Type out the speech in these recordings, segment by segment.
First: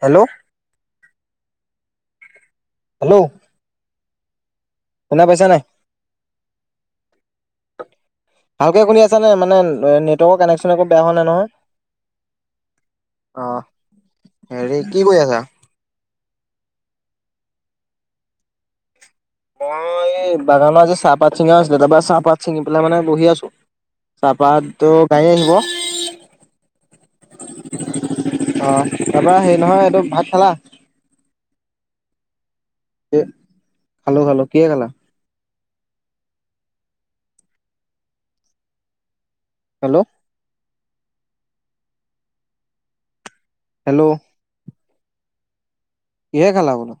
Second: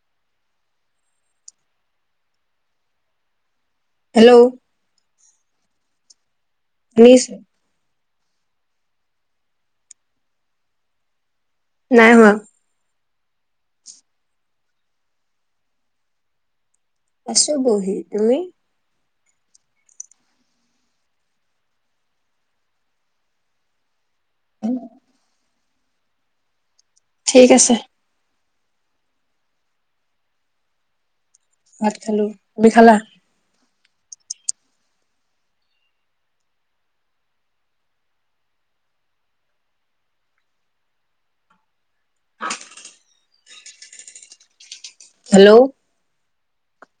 Hello. Hello. Hello. শুনা পাইছা নাই? নিছো। ভালকে শুনি আছা নে মানে ন নেটৱৰ্কৰ কানেকচন একো বেয়া হোৱা নাই নহয়। নাই হোৱা। অহ, হেৰি কি কৰি আছা? ছোঁ বহি, তুমি? মই এই বাগানৰ আজি চাহপাত ছিঙা আছিলে তাৰপৰা চাহপাত ছিঙি পেলাই মানে বহি আছোঁ। চাহপাতটো কালি আনিব। ঠিক আছে। অ', তাৰপৰা হেৰি নহয় এইটো, ভাত খালা? ভাত খালোঁ, তুমি খালা? খালোঁ, খালোঁ কিহে খালা? হেল্ল'। হেল্ল'। হেল্ল'। কিহে খেলা বোলো?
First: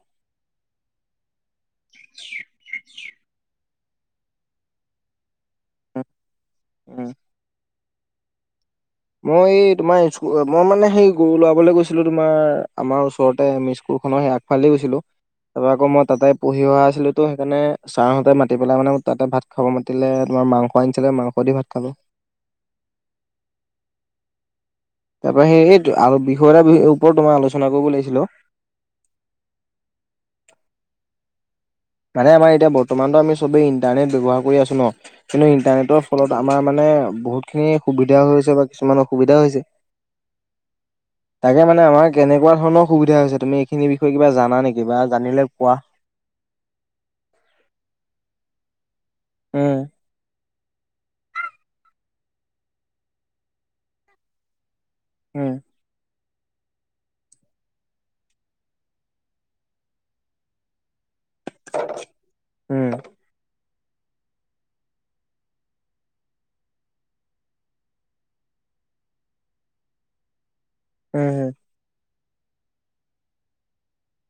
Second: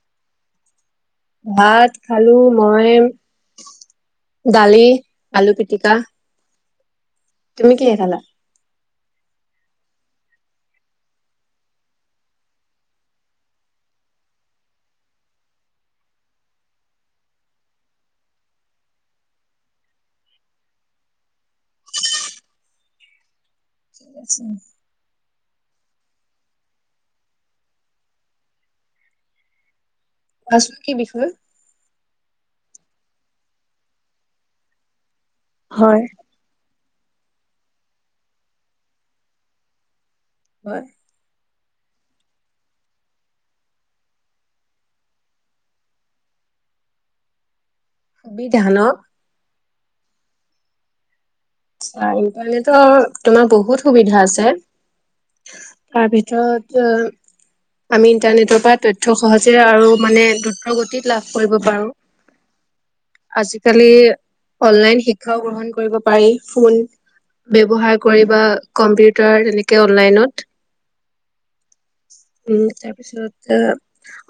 ভাত খালো মই। দালি, আলু পিটিকা উম। তুমি কিহে খালা? মই এই তোমাৰ স্কু মই মানে সেই গৰুওৰাবলে গৈছিলো তোমাৰ আমাৰ ওচৰতে আমি স্কু খন আগফালে গৈছিলো। তা পা আকৌ মই তাতে পঢ়িও আছিলো ত সেইকাৰণে ছাৰহঁতে মাতি পেলাই মানে তাতে ভাত খাব মাতিলে। মাংস আনছিলে মাংস দি ভাত খালো। [inaudible] ঠিক আছে। তা পা সেই এইটো আৰু বিষয় এটাৰ ওপৰত তোমাৰ আলোচনা কৰিব লাগিছিল অ। আছো কি বিষয়ে? মানে আমাৰ এতিয়া বৰ্তমানত আমি চবেই ইণ্টাৰনেট ব্যৱহাৰ কৰি আছো ন। কিন্তু হয়। ইণ্টাৰনেটৰ ফলত আমাৰ মানে বহুত খিনি সুবিধা হৈছে বা কিছুমান অসুবিধাও হৈছে। হয়। তাকে মানে আমাৰ কেনেকুৱা ধৰণৰ সুবিধা হৈছে তুমি এইখিনি বিষয়ে কিবা জানা নেকি বা জানিলে কোৱা? [inaudible] বিধানক, উম, চা ইণ্টাৰনেটৰ তোমাৰ বহুত সুবিধা আছে। হম। ত - ত আমি ইন্টাৰনেটৰ পৰা তথ্য সহজে, আৰু মানে দ্ৰুত গতিত লাভ কৰিব পাৰো। উম আজি আজিকালি, অনলাইন শিক্ষাও গ্ৰহণ কৰিব পাৰি। ফোন ব্যৱহাৰ কৰি বা কম্পিউটাৰ এনেকে অনলাইনত। হম হুম। উ তাৰপিছত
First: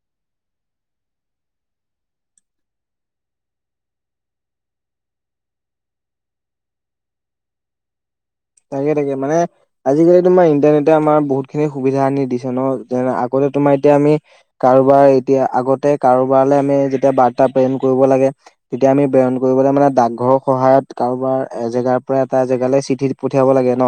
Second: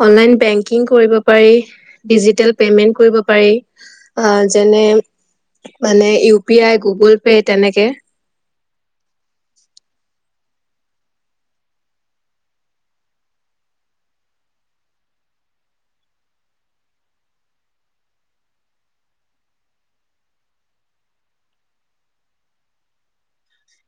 অনলাইন বেংকিং কৰিব পাৰি, ডিজিতেল পে যেনে মানে, উ পি আই গগুল পে' তেনেকে তাকে তাকে মানে, আজিকালি তোমাৰ ইণ্টাৰনেটে আমাৰ বহুত খিনি সুবিধা আনি দিছে ন যে, আগতে তোমাৰ এতিয়া আমি কাৰোবাৰ এতিয়া আগতে কাৰোবাৰৈ আমি, যেতিয়া বাৰ্তা প্ৰেৰণ কৰিব লাগে তেতিয়া আমি পেৰন কৰিবলে মানে, ডাকঘৰৰ সহায়ত কাৰোবাৰ এজেগাৰ পৰা এটা জেগালৈ চিঠিত, পঠিয়াব লাগে ন।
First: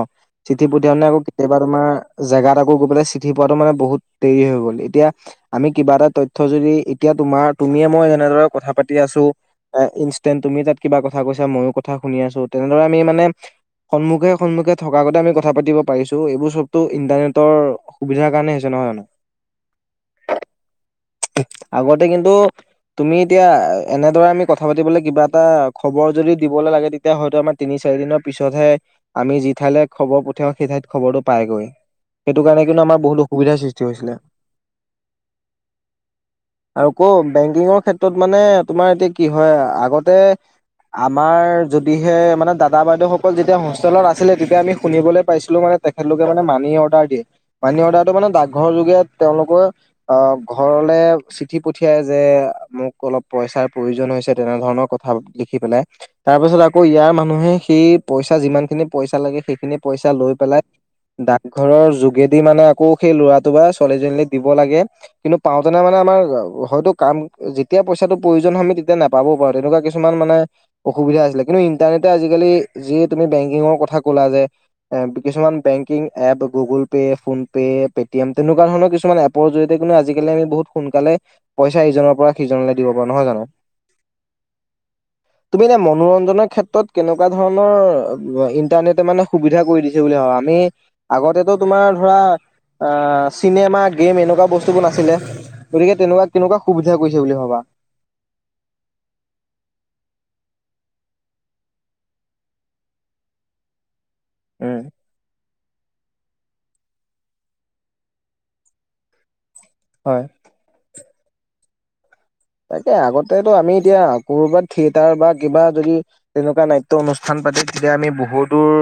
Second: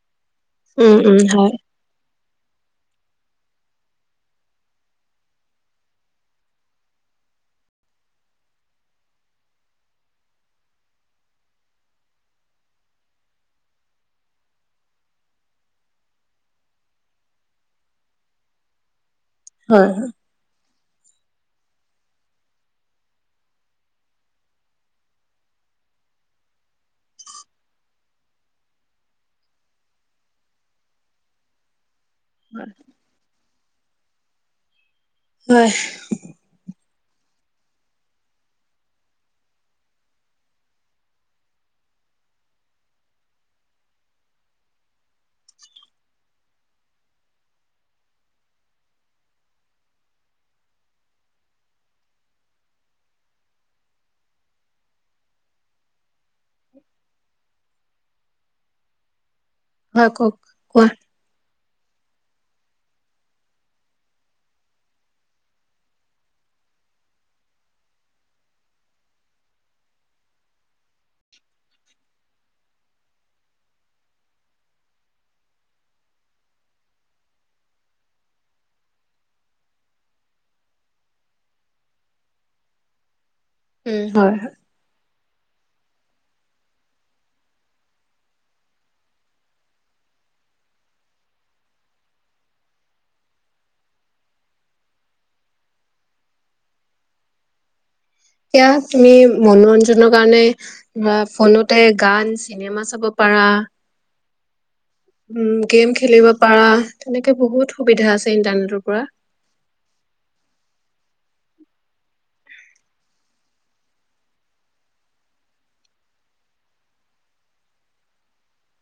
চিঠি উম পঠিয়াও তে উম আকৌ হয় কেতিয়াবা তোমাৰ, জেগাত আকৌ গৈ পেলাই চিঠি পোৱাটো মানে বহুত দেৰি হৈ গ'ল। এতিয়া আমি কিবা এটা তথ্য যদি এতিয়া, তোমাৰ তুমিয়ে মই যেনেদৰে কথা পাতি আছো, এ ইনেন্ট তুমি তাত কিবা কথা কৈছা ময়ো কথা শুনি, আছো তেনেদৰে আমি মানে, সন্মুখে সন্মুখে থকাৰ আগতে আমি কথা পাতি পাৰিছো, এইবোৰ চবতটো ইণ্টাৰনেটৰ সুবিধাৰ কাৰণে হৈছে নহয়। হয়। হয় হয়। আগতে কিন্তু তুমি এতিয়া এনেদৰে আমি কথা পাতিবলে কিবা এটা খবৰ যদি দিবলে লাগে তেতিয়া হয়তো আমাৰ তিনি চাৰি দিনৰ পিছতহে আমি যি ঠাইলৈ খবৰ পঠিয়াও সেই ঠাইত খবৰটো পাইগৈ সেইটো কাৰণে কিন্তু আমাৰ বহুলো সুবিধাৰ সৃষ্টি হৈছিলে হয় আৰু ক বেংকিঙৰ ক্ষেত্ৰত মানে তোমাৰ এতিয়া কি হয় আগতে আমাৰ যদিহে মানে দাদা বাইদেউসকল যেতিয়া হোষ্টেলত আছিলে তেতিয়া আমি শুনিবলে পাইছিলো মানে তেখেতলোকে মানে মানি অৰ্ডাৰ দিয়ে মানি অৰ্ডাৰটো মানে ডাকঘৰ টোগে তেওঁলোকো অ', ঘৰলে চিঠি পঠিয়াই যে মোক অলপ পইচাৰ প্ৰ প্ৰয়োজন হৈছে তেনেধৰণৰ কথা লিখি পেলাই তাৰপাছত আকৌ ইয়াৰ মানুহে সেই পইচা যিমান খিনি পইচা লাগে সেইখিনি হয় পইচা লৈ কওক পেলাই কোৱা দা ঘৰৰ যোগেদি মানে আকৌ সেই ল'ৰাটো বা ছোৱালীজনীলৈ দিব লাগে কিন্তু পাওঁতেনে মানে আমাৰ হয়তো কাম যেতিয়া পইচাটো প্ৰয়োজন হয় আমি তেতিয়া নাপাবও পাৰোঁ তেনেকুৱা কিছুমান মানে অসুবিধা আছিলে কিন্তু নো ইন্টাৰনেটে আজিকালি যি তুমি বেংক কিংৰ কথা ক'লা যে অ', কিছুমান banking app Google Pay, PhonePe, Paytm তেনেক তেনেকুৱা ধৰণৰ কিছুমান এপৰ জৰিয়তে কোন আজিকালি আমি বহুত সোনকালে পইচা ইজনৰ পৰা সিজনেলৈ পাৰোঁ নহয় জানো। উম, হয়, হয়। তুমি এনে মনোৰঞ্জনৰ ক্ষেত্ৰত কেনেকুৱা ধৰণৰ লোৱা ইণ্টাৰনেটে মানে সুবিধা কৰি দিছে বুলি ভাব আমি আগতেটো তোমাৰ ধৰা অ', চিনেমা গেম এনেকুৱা বস্তুবোৰ নাছিলে গতিকে তেনেকুৱা কেনেকুৱা সুবিধা কৰিছে বুলি ভাবা? [inaudible] সেয়া তুমি মনোৰঞ্জনৰ কাৰণে ধৰা ফোনতে গান চিনেমা চাব পা পাৰা। উম। উম, গেম খেলিব পাৰা তেনেকে বহুত সুবিধা আছে ইন্টাৰনেটৰ পৰা। হয়। তাকে আগতে আমি এতিয়া কৰ'বাত থিয়েটাৰ বা কিবা যদি তেনেকুৱা নাট্য অনুষ্ঠান পাতে তেতিয়া আমি বহুত দূৰ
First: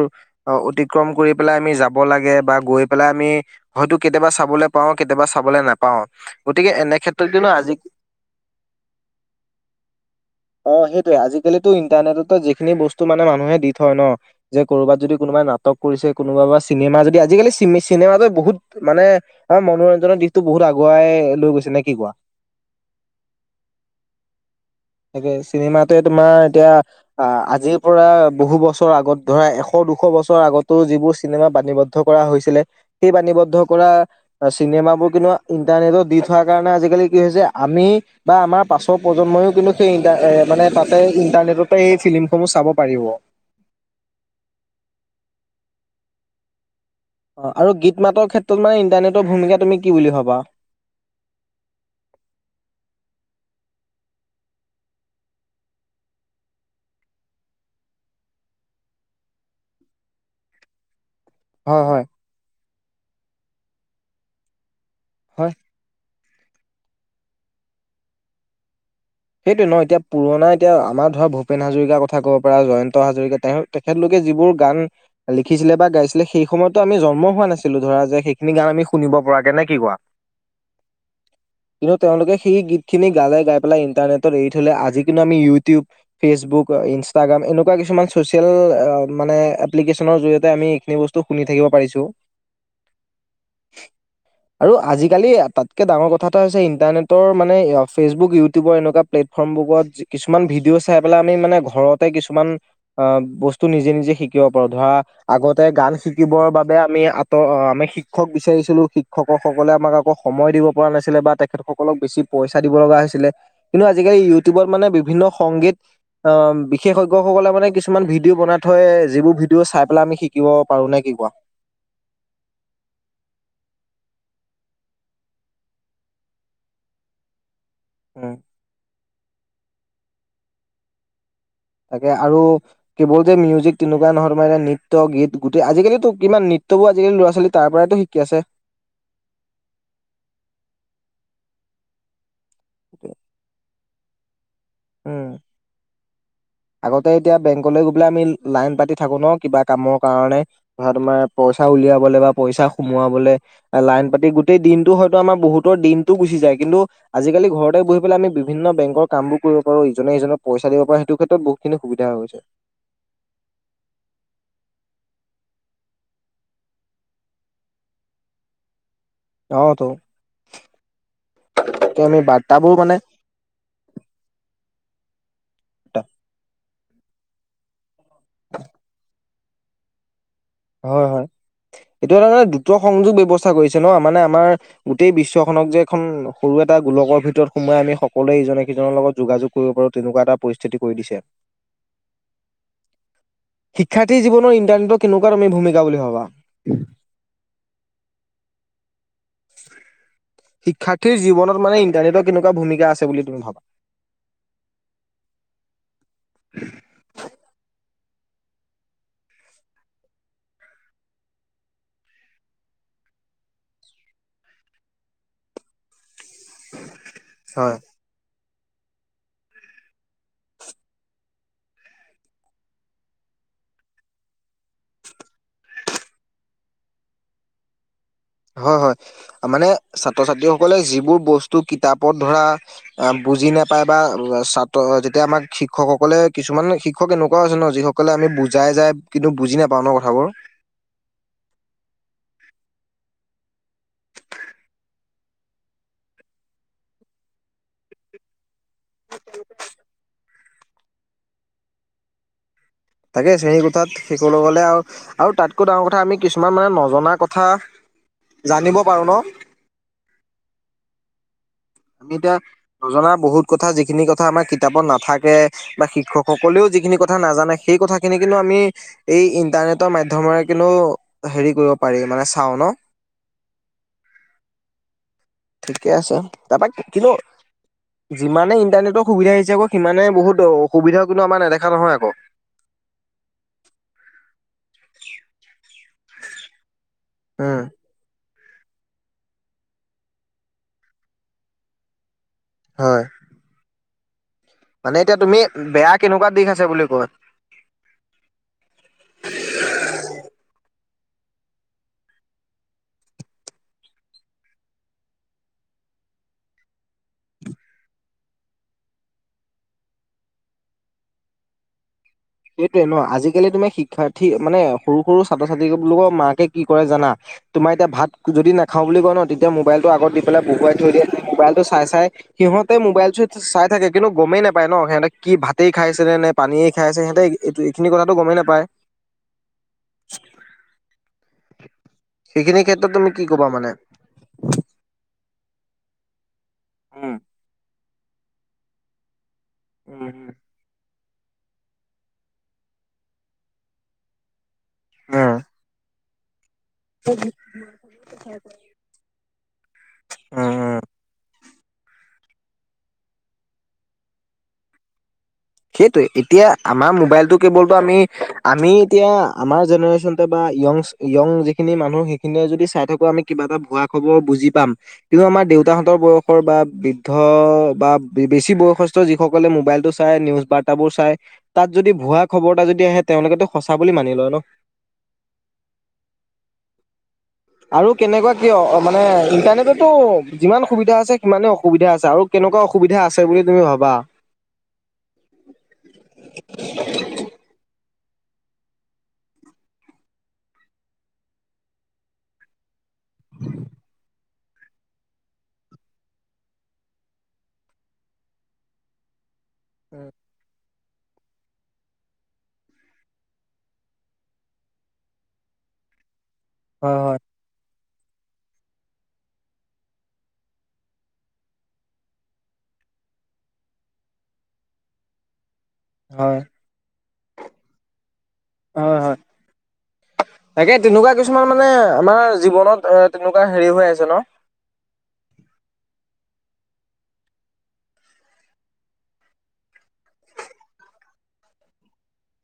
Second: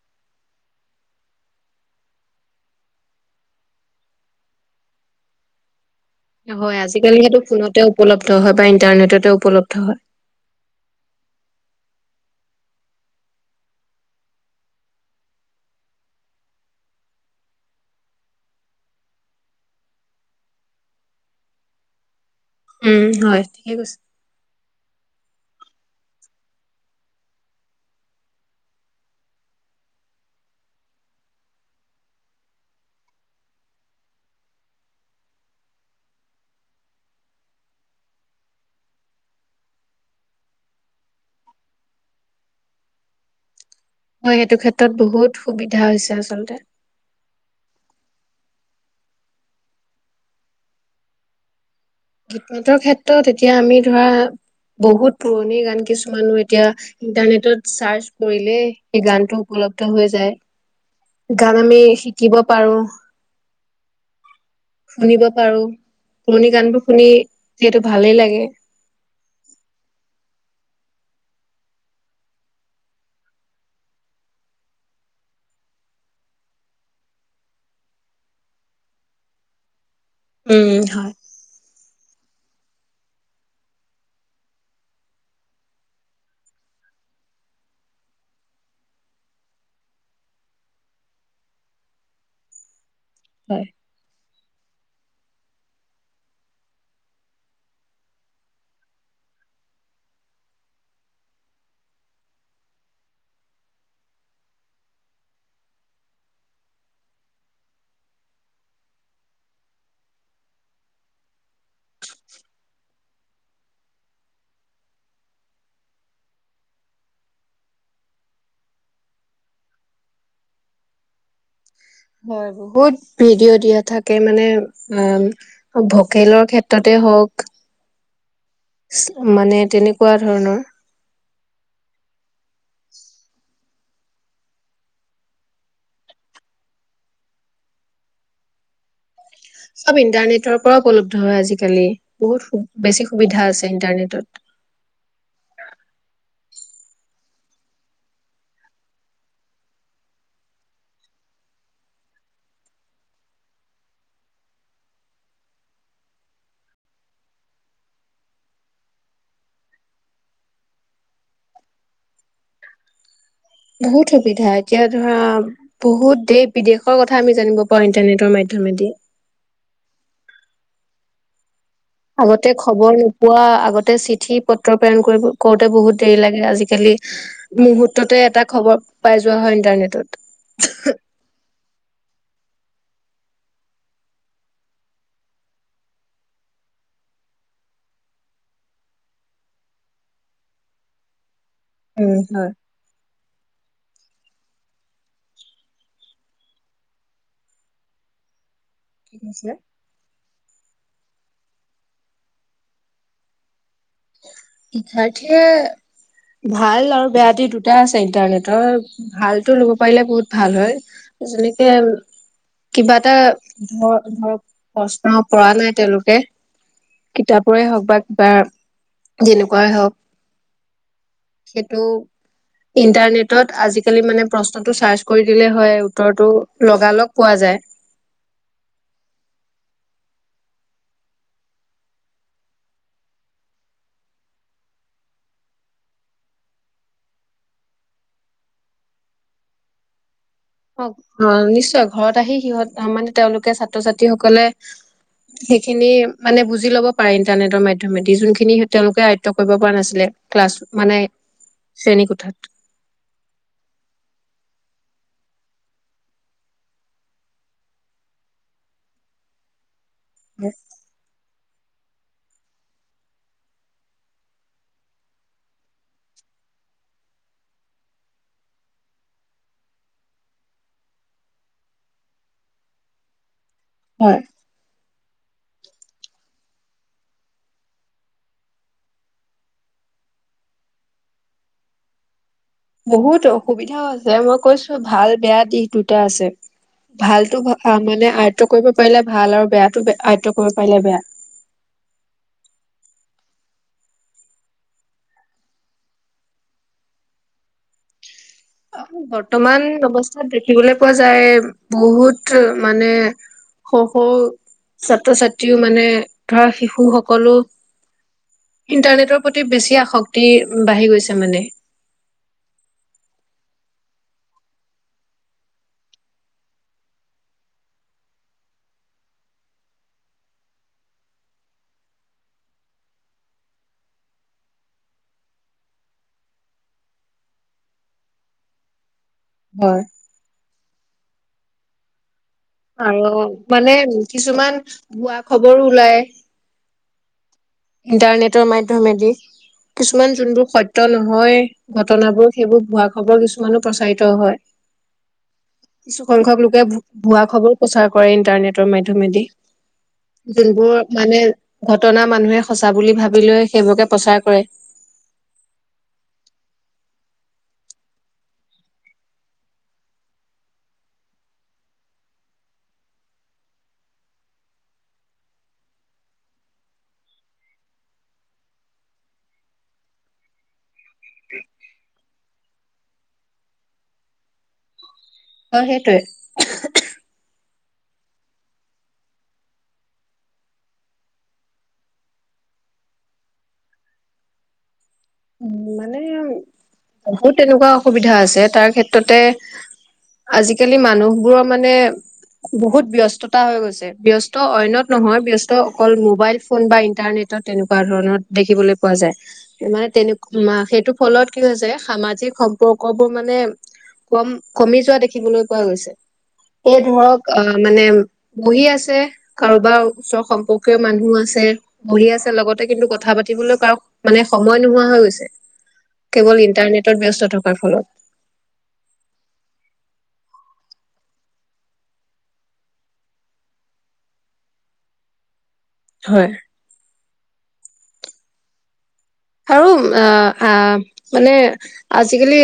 অতিক্ৰম কৰি পেলাই আমি যাব লাগে বা গৈ পেলাই আমি হয়তো কেতিয়াবা চাবলৈ পাওঁ কেতিয়াবা চাবলৈ নাপাওঁ গতিকে হয় এনে আজিকালি ক্ষেত্ৰত সেইটো কিন্তু আজি ফোনতে উপলব্ধ হয় বা ইন্টাৰনেটতে উপলব্ধ হয়। অ', সেইটোৱে আজিকালিটো ইন্টাৰনেটতো যিখিনি বস্তু মানে মানুহে দি থয় ন' যে ক'বাত যদি কোনোবাই নাটক কৰিছে কোনোবা চিনে মা যদি আজিকালি চি-চিনেমাটো বহুত মানে অ', মনোৰঞ্জনৰ দিশটো বহুত আগুৱাই লৈ গৈছে নেকি। কি কোৱা? উম, হয়, ঠিকে কৈছে। তাকে চিনেমাতে তোমাৰ এতিয়া অহ, আজিৰ পৰা বহু বছৰ আগত ধৰা এশ দুশ বছৰ আগতো যিবোৰ চিনেমা বাণীবদ্ধ কৰা হৈছিলে সেই বাণীবদ্ধ কৰা অ', চিনে মাবোৰ কিন্তু ইন্টাৰনেটত দি থোৱা কাৰণে আজিকালি কি হৈছে আমি বা আমাৰ পাছৰ প্ৰজন্ময়ো কিন্তু সেই ইন্টা অ', মানে তাতে ইণ্টাৰনেটতে এই ফিল্মসমূহ চাব পাৰিব। হয়, সেইটো ক্ষেত্ৰত বহুত সুবিধা হৈছে আচলতে। আৰু গীত মাতৰ ক্ষেত্ৰত মানে ইণ্টাৰনেটৰ ভূমিকা তুমি কি বুলি ভাবা? গীত মাতৰ ক্ষেত্ৰত এতিয়া আমি ধৰা বহুত পুৰণি গান কিছুমানো এতিয়া ইন্টাৰনেটত চাৰ্চ কৰিলে সেই গানটো উপ লব্ধ হৈ যায়, গান হয় আমি হয় শিকিব পাৰোঁ। শুনিব হয়। পাৰোঁ, পুৰণি গানবোৰ শুনি যিহেতু ভালেই লাগে। সেইটোৱে ন' এতিয়া পুৰণা এতিয়া আমাৰ ধৰা ভূপেন হাজৰিকাৰ কথা ক'ব পাৰা, জয়ন্ত হাজৰিকা তেখ-তেখেতলোকে এ যিবোৰ গান লিখিছিলে বা গাইছিলে সেই সময়তো আমি জন্ম হোৱা নাছিলো ধৰা যে সেইখিনি গান আমি শুনিব পৰাকে নে, কি কোৱা? উম, হয়। কিন্তু তেওঁলোকে সেই গীতখিনি গালে গাই পেলাই ইন্টাৰনেটত এৰি থ'লে আজি কিন্তু আমি ইউটিউব, ফেচবুক, ইন্ষ্টাগ্ৰাম এনেকুৱা কিছুমান চ'চিয়েল অ' মানে এপ্লিকেচনৰ জৰিয়তে আমি এইখিনি বস্তু শুনি থাকিব পাৰিছোঁ। [inaudible] হয়। আৰু আজিকালি তাতকৈ ডাঙৰ কথা এটা হৈছে ইণ্টাৰনেটৰ মানে ফেচবুক, ইউ টিউবৰ এনেকুৱা প্লেটফৰ্মবোৰত কিছুমান ভিদিঅ' চাই পেলাইআমি মানে ঘৰতে কিছুমান আ বস্তু বস্তু নিজে নিজে শিকিব পাৰো। ধৰা আগতে গান শিকিবৰ বাবে আমি আতৰ-আমি শিক্ষক বিচাৰি ছিলো শিক্ষকসকলে আমাক আকৌ সময় দিব পৰা নাছিলে বা তেখেতসকলক বেছি পইচা দিব লগা হৈছিলে। কিন্তু আজিকালি ইউটিউবত মানে বিভিন্ন সংগীত আহ বিশেষজ্ঞসকলে মানে কিছুমান ভিডিঅ' বনাই থ যিবোৰ ভিডিঅ' চাই পেলাই আমি শিকিব পাৰো নে কি কোৱা। উম, হয় বহুত ভিডিঅ' দিয়া থাকে মানে অ ভকেলৰ ক্ষেত্ৰতে। হওক উম মানে তেনেকুৱা ধৰণৰ তাকে আৰু কেৱল যে মিউজিক তেনেকুৱা নহয় মানে নৃত্য গীত গোটেই আজিকালিতো কিমান নৃত্য নৃত্য বোৰ আজিকালি ল'ৰা ছোৱালী তাৰপৰাই টো শিকি আছে [inaudible] চব ইণ্টাৰনেটৰ পৰা উপলব্ধ হয় আজিকালি বহুত বেছি সুবিধা আছে ইণ্টাৰনেট। [inaudible] উ, আগতে এতিয়া বেংকলৈ গলে আমি লাইন পাতি থাকো ন কিবা কামৰ কাৰণে ধৰা তোমাৰ পইচা উলিয়াবলৈ বা পইচা সোমাবলৈ লাইন পাতি গোটেই দিনতটো হয়তো আমাৰ বহুতৰ দিনতটো গুচি যায় কিন্তু আজিকালি ঘৰতে বহি পেলাই আমি বিভিন্ন বেংকৰ কামোৰ পাৰো ইজনে ইজক পইচা দিব পাৰো সেইটো কে বহুতখিনি সুবিধা হৈ গৈছে। বহুত সুবিধা এতিয়া ধৰা বহুত দেশ বিদেশৰ কথা আমি জানিব পাৰো ইন্টাৰনেটৰ মাধ্যমেদি মাধ্যমেদি [inaudible] আমি আগতে বাৰ্তাবোৰ মানে খবৰ নোপোৱা আগতে চিঠি পত্ৰ প্ৰেৰণ কৰিব। কৰোতে বহুত দেৰি লাগে আজিকালি মুহূৰৰ্ততে এটা খবৰ পাইছো। খবৰ লোৱা হয় ইণ্টাৰনেটত হয় হয় এইটো তাৰ মাৰ দ্ৰুত সংযোগ ব্যৱস্থা কৰিছে ন মানে আমাৰ গোটেই বিশ্বখনক যে এখন সৰু এটা এটা গোলকৰ ভিতৰত সোমাই আমি সকলোৱে ইজনে সিজনৰ লগত যোগাযোগ কৰিব পাৰোঁ তেনেকুৱা এটা পৰিস্থিতি কৰি দিছে উম হয়। শিক্ষাৰ্থী জীৱনৰ ইন্টাৰনেটৰ কেনেকুৱা তুমি ভূমিকা বুলি ভাবা। কি কৈছে শিক্ষাৰ্থীৰ জীৱনত মানে ইণ্টাৰনেটৰ কেনেকুৱা ভূমিকা আছে বুলি তুমি ভাবা। শিক্ষাৰ্থীয়ে ভাল আৰু বেয়া দি দুটা আছে ইণ্টাৰনেটৰ ভালটো ল'ব পাৰিলে বহুত ভাল হয় যেনেকে। কিবা এটা ধৰ ধৰক প্ৰশ্ন পৰা নাই তেওঁলোকে। কিতাপৰে হয়, হওক বা কিবা যেনেকুৱাই হওক। সেইটো। ইণ্টাৰনেটত আজিকালি মা নে প্ৰশ্নটো চাৰ্চ কৰি দিলে হয় উত্তৰটো লগা লগ পোৱা যায়। [inaudible] হয় হয় মানে ছাত্ৰ ছাত্ৰীসকলে যিবোৰ বস্তু কিতাপত ধৰা। বুজি নাপায় বা ছাত্ৰ যেতিয়া আমাক শিক্ষকসকলে কিছুমান শিক্ষক এনেকুৱাও আছে ন যিসকলে আমি। বুজাই যায় কিন্তু বুজি নাপাওঁ ন কথাবোৰ। অ -অ নিশ্চয় ঘৰত আহি সিহঁত মানে তেওঁলোকে ছাত্ৰ ছাত্ৰীসকলে সেইখিনি মানে বুজি লব পাৰে ইণ্টাৰনেটৰ মাধ্যমেদি যোনখিনি তেওঁলোকে আয়ত্ব কৰিব পৰা নাছিলে ক্লাছ মানে শ্ৰেণী কোঠাত। তাকে শ্ৰেণী কোঠাত শিকলৈ গ'লে আৰু আৰু তাতকৈ ডাঙৰ কথা আমি কিছুমান মানে নজনা কথা জানিব পাৰো ন উম। আমি এতিয়া নজনা বহুত কথা যিখিনি কথা আমাৰ কিতাপত নাথাকে বা শিক্ষকসকলেও। যিখিন কথা নাজানে সেই কথা খিনি কিন্তু আমি এই ইন্টাৰনেটৰ মাধ্মৰে কিন্তু হেৰি কৰিব পাৰ মানে চাওঁ ন [inaudible] ঠিকে আছে তাৰাপা কিনো যিমানে ইণ্টাৰনেটৰ সুবিধা আহি হৈছে আকৌ সিমানে বহুত অসুবিধাও কিন্তু আমাৰ নেদেখা নহয় আকৌ বহুত অসুবিধাও আছে মই কৈছো ভাল বেয়া দিশ দুটা আছে। ভালতো উম মানে আয়ত্ব কৰিব পাৰিলে ভাল আৰু বেয়াটো আয়ত্ব কৰিব পাৰিলে বেয়া হয় মানে এতিয়া তুমি বেয়া কেনেকুৱা দিশ আছে বুলি কয় বৰ্তমান অৱস্থাত দেখিবলৈ পোৱা যায় বহুত মানে সৰু সৰু ছাত্ৰ ছাত্ৰীও মানে ধৰা শিশু সকলো ইণ্টাৰনেটৰ প্ৰতি বেছি আসক্তি বাঢ়ি গৈছে মানে সেইটোয়ে ন আজিকালি তুমি শিক্ষাৰ্থী মানে সৰু সৰু ছাত্ৰ ছাত্ৰীবিলাকৰ মাকে কি কৰে জানা তোমাৰ এতিয়া ভাত যদি নাখাও বুলি কয় ন তেতিয়া মোবাইলটো আগত দি পেলাই বহুৱাই থৈ দিয়ে মোবাইলটো চাই চাই সিহঁতে মোবাইল চাই থাকে কিন্তু গমেই নাপায় ন সিহঁতে কি ভাতেই খাইছে নে নে পানীয়ে খাইছে সিহঁতে এইটো এইখিনি কথাাতটো গমেই নাপায় হয় [unintelligible] ক্ষেত্ৰত তুমি আৰু কি কবা মানে কিছুমান বোৱা খবৰো ওলাই উম ইন্টাৰনেটৰ মাধ্যমেদি উম কিছুমান যোনবোৰ সত্য ন হয় ঘটনাবোৰ সেইবোৰ ভুৱা খবৰ কিছুমানো প্ৰচাৰিত হয় অ কিছুসংখ্যক লোকে ভুৱা খবৰ প্ৰচাৰ কৰে ইণ্টাৰনেটৰ মাধ্যমেদি উম যোনবোৰ উম মানে ঘটনা মানুহে সঁচা বুলি ভাবি লৈ সেইবোৰকে প্ৰচাৰ কৰে সেইটোয়ে এতিয়া আমাৰ মোবাইলতটো কেৱলতো আমি আমি এতিয়া আমাৰ জেনেৰেচনতো বা য়ং য়ং যিখিনি মানুহ সেইখিনিয়ে যদি চাই থাকো আমি কিবা এটা ভুৱা খবৰ বুজি পাম কিন্তু আমাৰ দেউতাহঁতৰ বয়সৰ বা বৃদ্ধ বা বেছি বয়সস্থ যিসকলে মোবাইলটো চাই নিউজ বাৰ্তাবোৰ চাই তাত যদি ভুৱা খবৰ এটা যদি আহে তেওঁলোকেতো সঁচা বুলি মানি লয় ন অ সেইটোৱে। আৰু কেনেকুৱা কিয়? মানে ইণ্টাৰনেটতো যিমান সুবিধা আছে সিমানে অসুবিধা আছে আৰু কেনে এনেকুৱা অসুবিধা আছে বুলি তুমি ভাবা। [inaudible] মানে বহুত তেনেকুৱা অসুবিধা আছে। তাৰ ক্ষেত্ৰতে আজিকালি মানুহবোৰৰ মানে বহুত ব্যস্ততা হৈ গৈছে। ব্যস্ত অইনত নহয়, ব্যস্ত অকল মোবাইল ফোন বা ইন্টাৰনেট তেনেকুৱা ধৰণত দেখিবলৈ পোৱা যায়। মানে তেনেক সেইটো ফলত কি হয় য সামাজিক সম্পৰ্ক বোৰ মানে কম-কমি যোৱা দেখিবলৈ পোৱা গৈছে। এই হয় হয় ধৰক অ' মানে বহি আছে, কাৰোবাৰ ওচৰ সম্পৰ্কীয় মানুহ আছে, বহি আছে লগতে কিন্তু কথা কথা পাতিবলৈ কাৰ মানে সময় নোহোৱা হৈ গৈছে। হয় কেৱল ইন্টাৰনেটত ব্যস্ত থকাৰ ফলত। হয়, হয়। তাকে তেনেকুৱা কিছুমান মানে আমাৰ জীৱনত এ তেনেকুৱা হেৰি হৈ আছে ন। [unintelligible] হয়। আৰু অ', আহ, মানে আজিকালি